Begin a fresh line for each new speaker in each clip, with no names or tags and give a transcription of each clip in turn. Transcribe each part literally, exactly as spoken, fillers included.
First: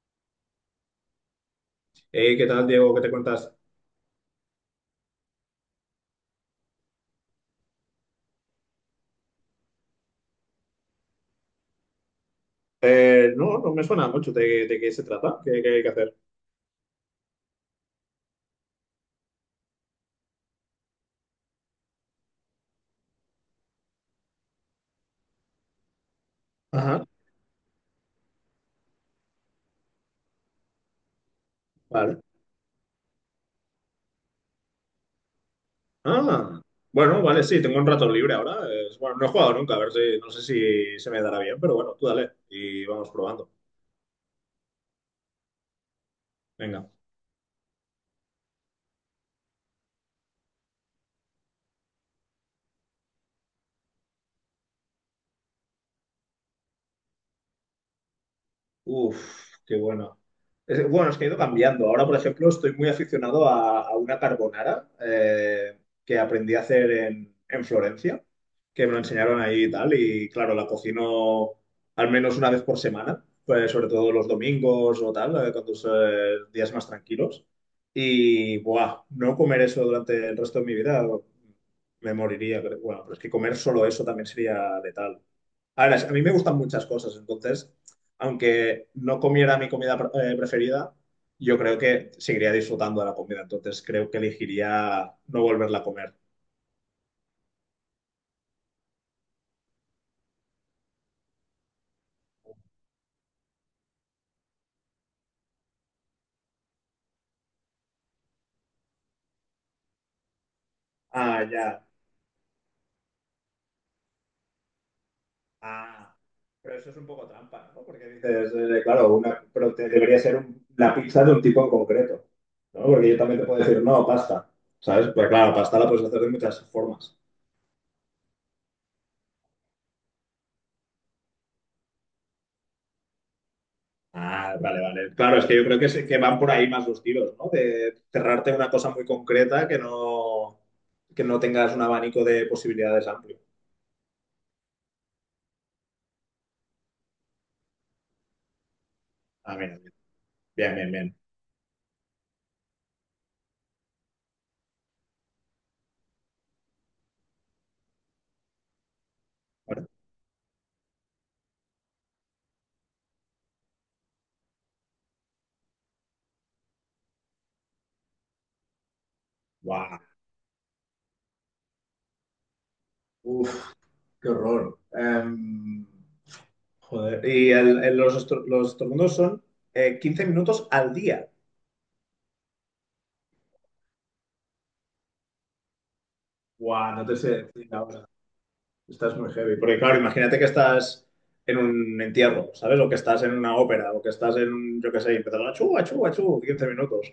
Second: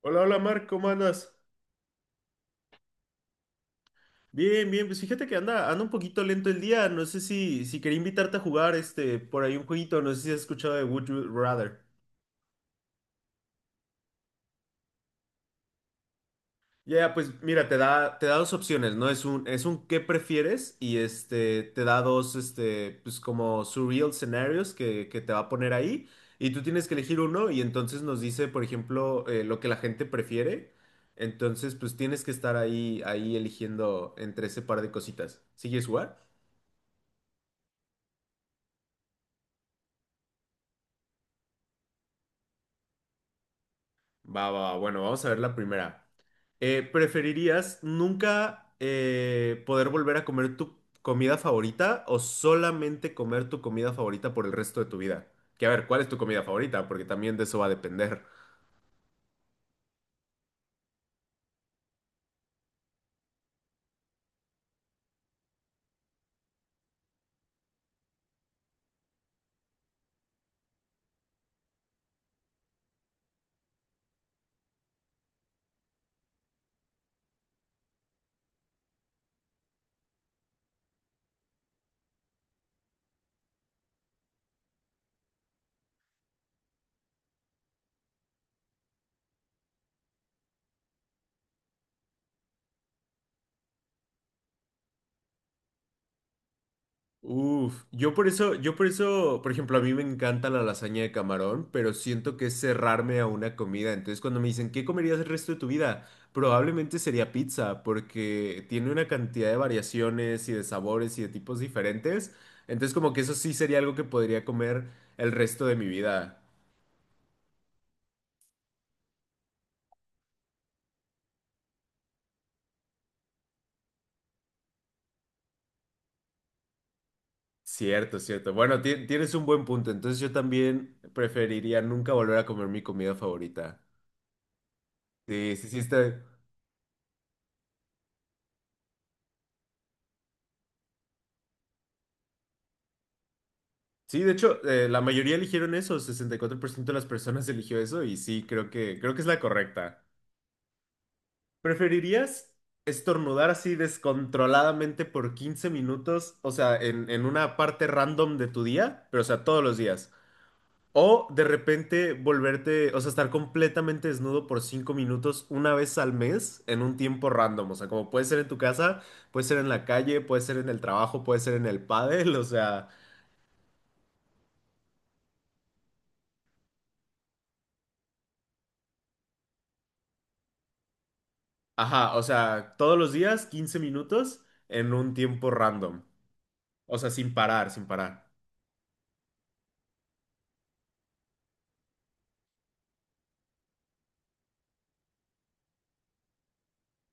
Hola, hola Marc, ¿cómo andas?
Hey, ¿qué tal, Diego? ¿Qué te cuentas?
Bien, bien, pues fíjate que anda, anda un poquito lento el día. No sé si, si quería invitarte a jugar este por ahí un jueguito, no sé si has escuchado de Would You Rather.
Eh, no, no me suena mucho de, de qué se trata, qué, qué hay que hacer.
Ya, ya, pues mira, te da, te da dos opciones, ¿no? Es un, es un qué prefieres y este te da dos este, pues como surreal scenarios que, que te va a poner ahí. Y tú tienes que
Ajá,
elegir uno, y entonces nos dice, por ejemplo, eh, lo que la gente prefiere. Entonces, pues
vale.
tienes que estar ahí, ahí eligiendo entre ese par de cositas. ¿Sigues jugar?
Ah, bueno, vale, sí, tengo un rato libre ahora. Es- bueno, no he jugado nunca, a ver si, no sé si se me dará bien, pero bueno, tú dale y vamos probando.
Va, va, va. Bueno, vamos a ver la primera. Eh,
Venga.
¿preferirías nunca eh, poder volver a comer tu comida favorita o solamente comer tu comida favorita por el resto de tu vida? Que a ver, ¿cuál es tu comida favorita? Porque también de eso va a depender.
Uf, qué bueno. Es- bueno, es que he ido cambiando. Ahora, por ejemplo, estoy muy aficionado a, a una carbonara eh, que aprendí a hacer en, en Florencia, que me lo enseñaron ahí y tal. Y claro, la cocino al menos una vez por semana, pues, sobre todo los domingos o tal, eh, cuando son eh, días más tranquilos. Y, buah, no comer eso durante el resto de mi vida, me moriría. creo. Bueno, pero es que comer solo eso también sería letal. A ver, a mí me gustan muchas cosas, entonces, aunque no comiera mi comida pre- eh, preferida, yo creo que seguiría disfrutando de la comida, entonces creo que elegiría no volverla a comer.
Uf, yo por eso, yo por eso, por ejemplo, a mí me encanta la lasaña de camarón, pero siento que es cerrarme a una comida. Entonces, cuando me dicen, ¿qué comerías el resto de tu vida? Probablemente sería pizza, porque tiene una cantidad de variaciones y de sabores y de
Ah,
tipos
ya.
diferentes. Entonces, como que eso sí sería algo que podría comer el resto de mi
Ah,
vida.
pero eso es un poco trampa, ¿no? Porque dices, eh, claro, una, pero te- debería ser un- la pizza de un tipo en concreto, ¿no? Porque yo también te puedo decir, no, pasta, ¿sabes? Pero claro, pasta la puedes hacer de muchas formas.
Cierto, cierto. Bueno, ti- tienes un buen punto. Entonces, yo también preferiría nunca volver a comer mi comida favorita.
Ah, vale, vale. Claro, es
Sí,
que yo
sí, sí,
creo que, se- que
está.
van por ahí más los tiros, ¿no? De cerrarte una cosa muy concreta que no, que no tengas un abanico de posibilidades amplio.
Sí, de hecho, eh, la mayoría eligieron eso, sesenta y cuatro por ciento de las personas eligió eso y sí, creo que, creo que es la
Ah, mira,
correcta.
bien, bien, bien. bien.
¿Preferirías estornudar así descontroladamente por quince minutos, o sea, en, en una parte random de tu día, pero o sea, todos los
Bueno,
días? O de repente volverte, o sea, estar completamente desnudo por cinco minutos una vez al mes en un tiempo random, o sea, como puede ser en tu casa, puede ser en la
guau.
calle, puede ser en el trabajo, puede ser en el pádel, o sea...
Uf, qué horror. Em, joder. Y el- el- los, estro- los estornudos son eh, quince minutos al día.
Ajá, o sea, todos los días quince minutos en un tiempo random.
Guau,
O
no
sea,
te sé
sin parar,
decir
sin
ahora.
parar.
Estás muy heavy. Porque claro, imagínate que estás en un entierro, ¿sabes? O que estás en una ópera, o que estás en, un- yo qué sé, y empezar a chu, a chu, a chu, quince minutos.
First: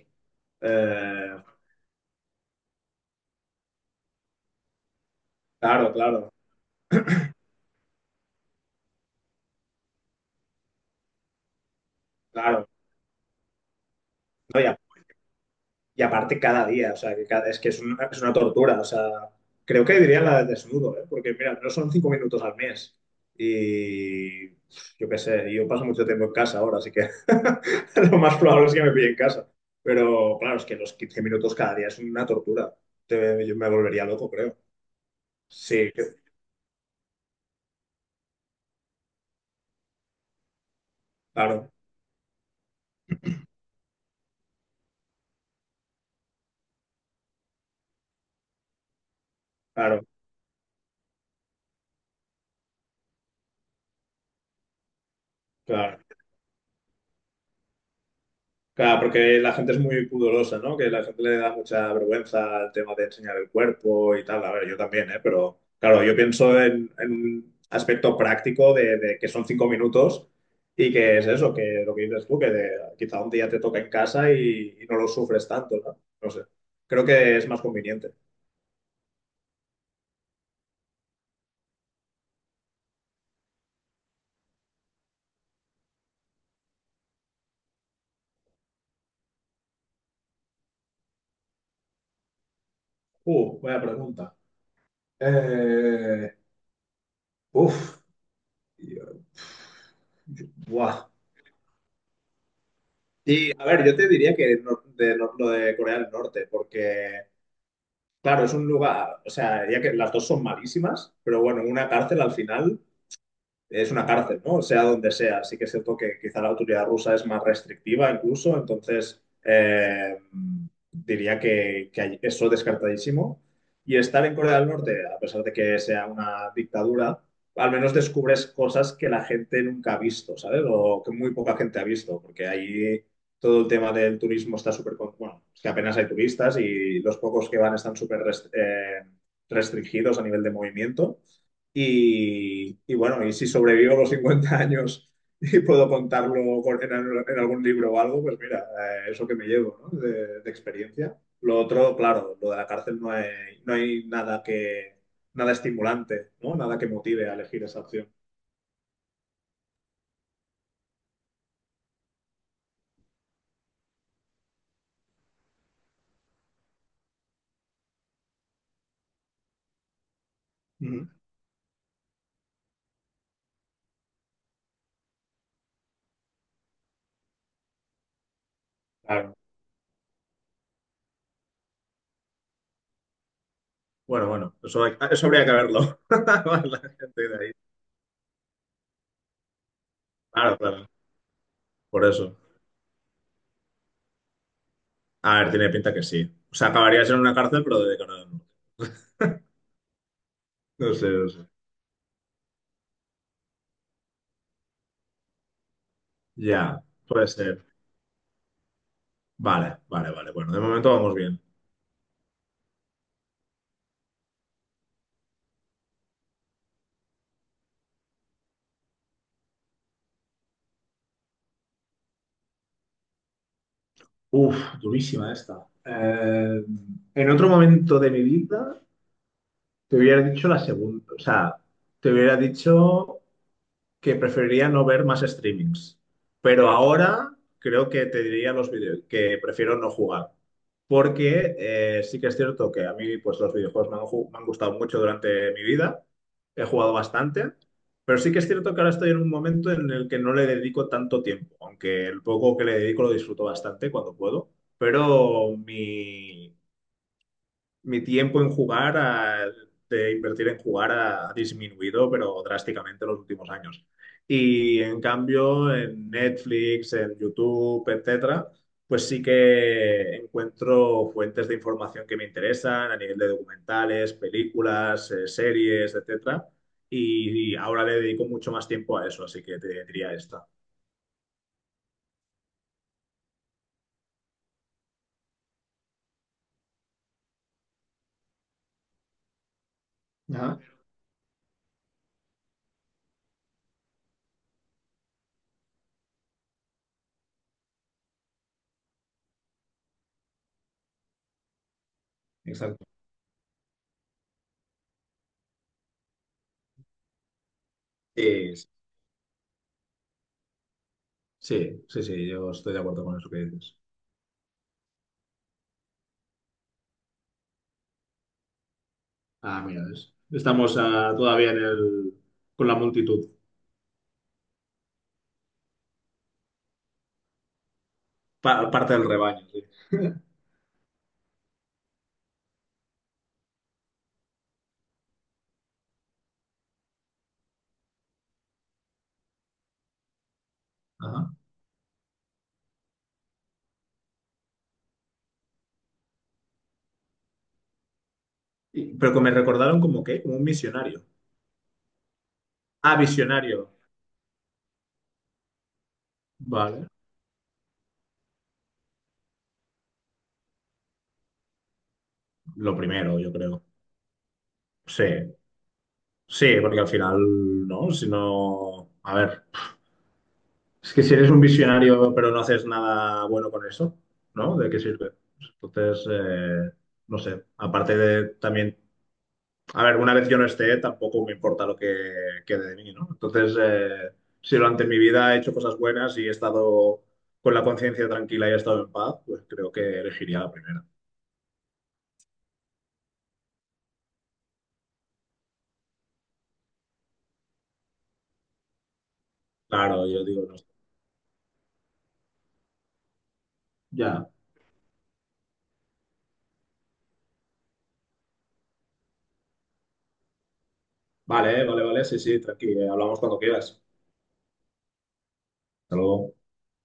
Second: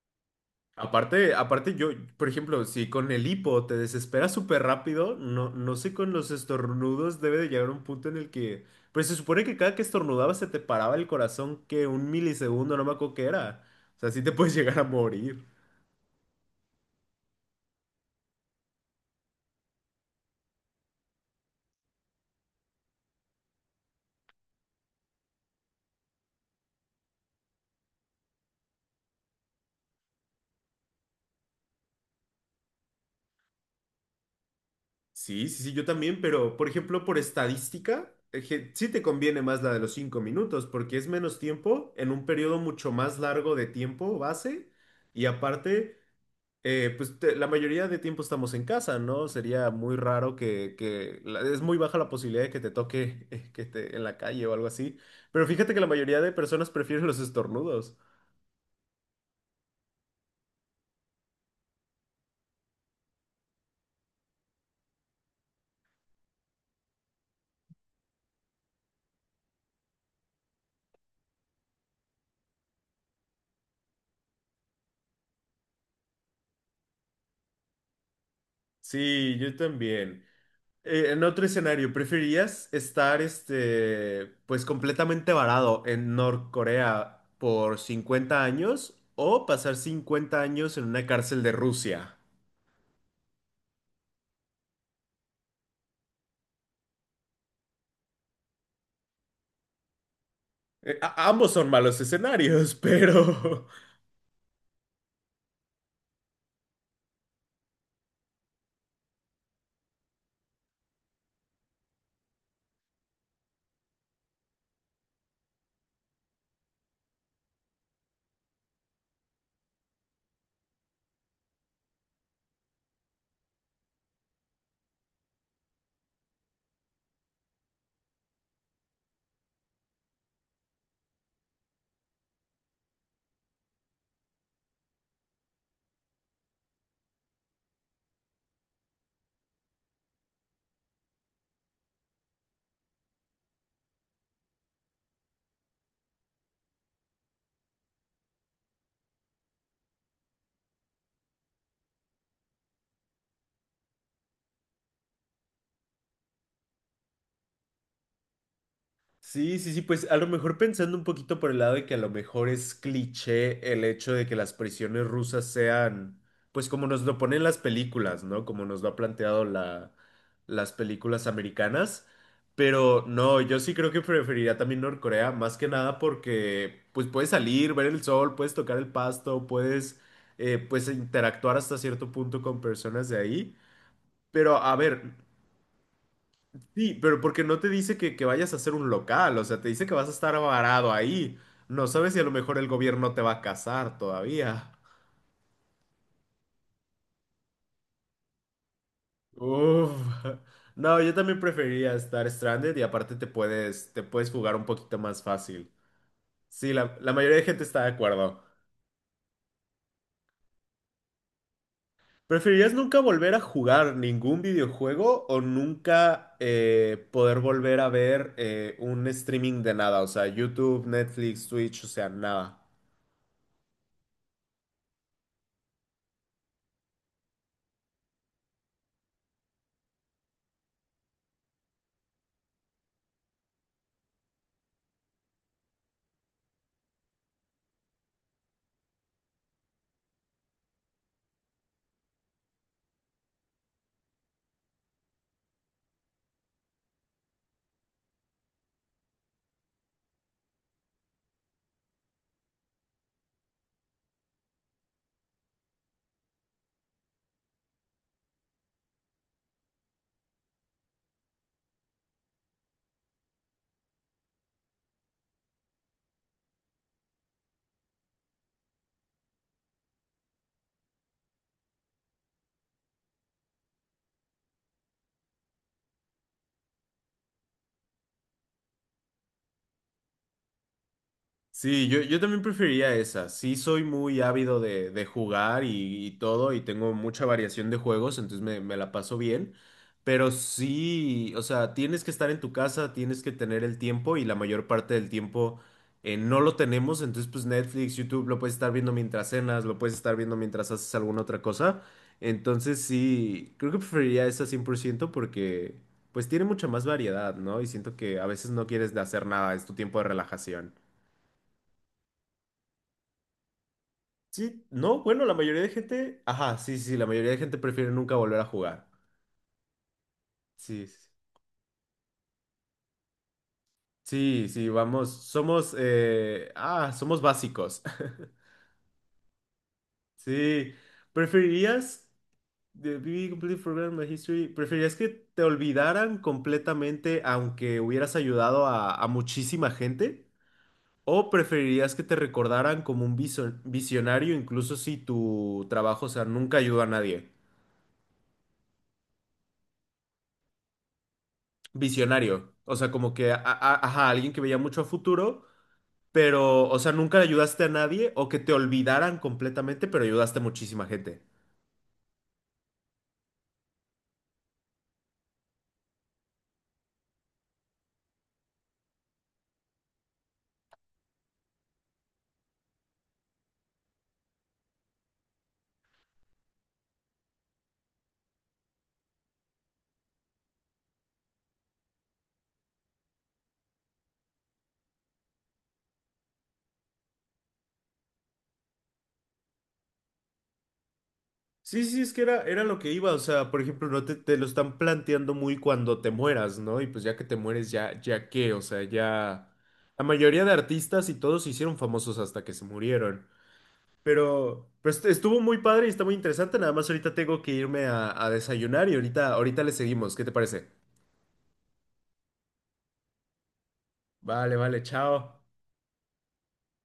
Aparte,
Eh,
aparte yo, por ejemplo, si con el hipo te desesperas súper rápido, no, no
claro,
sé, con los
claro,
estornudos debe de llegar un punto en el que... Pues se supone que cada que estornudabas se te paraba el corazón que un
claro.
milisegundo, no me acuerdo qué era. O sea, sí te puedes
No, y, a-
llegar a morir.
y aparte cada día, o sea, que cada- es que es una, es una tortura, o sea, creo que diría la de desnudo, ¿eh? Porque mira, no son cinco minutos al mes y yo qué sé, yo paso mucho tiempo en casa ahora, así que lo más probable es que me pille en casa. Pero claro, es que los quince minutos cada día es una tortura. Te- yo me volvería loco, creo.
Sí, sí, sí, yo
Sí, que-
también, pero por ejemplo, por estadística, eh, je- sí te conviene más la de los cinco minutos, porque es menos
claro,
tiempo en un periodo mucho más largo de tiempo base, y aparte, eh, pues te- la mayoría de tiempo estamos en casa, ¿no? Sería muy
claro,
raro que, que la- es muy baja la posibilidad de que te toque que te, en la calle o algo así, pero fíjate que la
claro.
mayoría de personas prefieren los estornudos.
Claro, porque la gente es muy pudorosa, ¿no? Que la gente le da mucha vergüenza al tema de enseñar el cuerpo y tal. A ver, yo también, ¿eh? Pero claro, yo pienso en, en un aspecto práctico de, de que son cinco minutos y que es eso, que lo que dices tú, que de- quizá un día te toca en casa y, y no lo sufres tanto, ¿no? No sé. Creo que es más conveniente.
Sí, yo también. Eh, en otro escenario, ¿preferirías estar, este, pues completamente varado en Norcorea por cincuenta años o pasar cincuenta años en una cárcel de Rusia?
Uh, buena pregunta. Eh, Uf,
Eh,
Buah.
a- ambos son malos escenarios,
Y a
pero
ver, yo te diría que no- de, no- lo de Corea del Norte, porque. Claro, es un lugar, o sea, ya que las dos son malísimas, pero bueno, una cárcel al final es una cárcel, ¿no? Sea donde sea. Así que es cierto que quizá la autoridad rusa es más restrictiva incluso, entonces eh, diría que, que hay- eso descartadísimo. Y estar en Corea del Norte, a pesar de que sea una dictadura, al menos descubres cosas que la gente nunca ha visto, ¿sabes? O que muy poca gente ha visto, porque ahí todo el tema del turismo está súper... con- Bueno, es que apenas hay turistas y los pocos que van están súper rest- eh, restringidos a nivel de movimiento. Y, y bueno, y si sobrevivo los cincuenta años y puedo contarlo con- en, al- en algún libro o algo, pues mira, eh, eso que me llevo, ¿no? De, de experiencia. Lo otro, claro, lo de la cárcel no hay, no hay nada que, nada estimulante, ¿no? Nada que motive a elegir esa opción.
sí, sí, sí, pues a lo mejor pensando un poquito por el lado de que a lo mejor es cliché el hecho de que las prisiones rusas sean, pues como nos lo ponen las películas, ¿no? Como nos lo ha planteado la, las
Ujú.
películas americanas. Pero no, yo sí creo que preferiría también Norcorea, más que nada porque pues puedes salir, ver el sol, puedes tocar el
Claro.
pasto, puedes eh, pues interactuar hasta cierto punto con personas de ahí.
Bueno, bueno,
Pero a
eso, hay-
ver,
eso habría que verlo. La
sí, pero
gente
porque
de ahí.
no te dice que, que vayas a hacer un local, o sea, te dice que vas a estar
Claro, claro,
varado ahí. No
por
sabes si a lo
eso.
mejor el gobierno te va a casar todavía.
A ver, tiene pinta que sí. O sea, acabarías en una cárcel, pero de cara a la
Uf.
no
No,
sé,
yo
no
también
sé.
preferiría estar stranded y aparte te puedes, te puedes jugar un poquito más fácil. Sí,
Ya,
la, la
puede
mayoría de gente
ser.
está de acuerdo.
Vale, vale, vale. Bueno, de momento vamos bien.
¿Preferirías nunca volver a jugar ningún videojuego o nunca eh, poder volver a ver eh, un streaming de nada? O sea, YouTube, Netflix, Twitch, o sea, nada.
Uf, durísima esta. Eh, en otro momento de mi vida te hubiera dicho la segunda, o sea, te hubiera dicho que preferiría no ver más streamings. Pero ahora creo que te diría los videos, que prefiero no jugar. Porque eh, sí que es cierto que a mí pues, los videojuegos me han, ju- me han gustado mucho durante mi vida. He jugado bastante. Pero sí que es cierto que ahora estoy en un momento en el que no le dedico tanto tiempo. Aunque el poco que le dedico lo disfruto bastante cuando puedo. Pero mi, mi tiempo en jugar, a- de invertir en jugar, ha disminuido, pero drásticamente en los últimos años. Y en cambio, en Netflix, en YouTube, etcétera, pues sí que encuentro fuentes de información que me interesan a nivel de documentales, películas, eh, series, etcétera. Y, y ahora le dedico mucho más tiempo a eso, así que te diría esta.
Sí, yo, yo también preferiría esa. Sí, soy muy ávido de, de jugar y, y todo, y tengo mucha variación de juegos, entonces me, me la paso bien. Pero
Ajá,
sí, o sea, tienes que estar en tu casa, tienes que tener el tiempo, y la mayor parte del tiempo eh, no lo tenemos. Entonces, pues Netflix, YouTube, lo puedes estar viendo mientras cenas, lo puedes estar viendo mientras haces alguna otra cosa. Entonces,
exacto.
sí, creo que preferiría esa cien por ciento porque, pues, tiene mucha más variedad, ¿no? Y siento que a veces no
Sí,
quieres de hacer nada, es tu tiempo de relajación.
sí, sí, sí, yo estoy de acuerdo con eso que dices.
Sí, no, bueno, la mayoría de gente, ajá, sí, sí, la mayoría de gente prefiere nunca volver a jugar.
Ah, mira, es- estamos
Sí, sí,
ah, todavía en el, con la multitud,
sí, sí, vamos, somos, eh, ah, somos básicos.
pa- parte del rebaño, sí.
Sí, ¿preferirías, the B B completely forgotten my history, preferirías que te olvidaran completamente aunque hubieras ayudado a, a muchísima gente?
Ajá.
¿O preferirías que te recordaran como un viso- visionario incluso si tu trabajo, o sea, nunca ayudó a nadie?
Y- pero que me recordaron como que, como un misionario.
Visionario. O sea,
Ah,
como que, a-
visionario.
a- ajá, alguien que veía mucho a futuro, pero, o
Vale.
sea, nunca le ayudaste a nadie o que te olvidaran completamente, pero ayudaste a muchísima gente.
Lo primero, yo creo. Sí, sí, porque al final, ¿no? Si no, a ver, es que si eres un visionario pero no haces nada bueno con eso, ¿no? ¿De qué sirve? Entonces, eh, no sé, aparte de también. A ver, una vez yo no esté, tampoco me importa lo que quede de mí, ¿no? Entonces, eh, si durante mi vida he hecho cosas buenas y he estado con la conciencia tranquila y he estado en paz, pues creo que elegiría la primera.
Sí, sí, es que era, era lo que iba. O sea, por ejemplo, no te, te lo están planteando muy cuando te mueras, ¿no? Y pues ya que te mueres, ya, ya qué, o sea, ya. La
Claro, yo
mayoría
digo,
de
no,
artistas y todos se hicieron famosos hasta que se murieron.
ya.
Pero, pero est- estuvo muy padre y está muy interesante. Nada más ahorita tengo que irme a, a desayunar y ahorita, ahorita le seguimos. ¿Qué te parece?
Vale, vale, vale, sí, sí, tranquilo, hablamos cuando quieras.
Vale, vale, chao.
Hasta luego.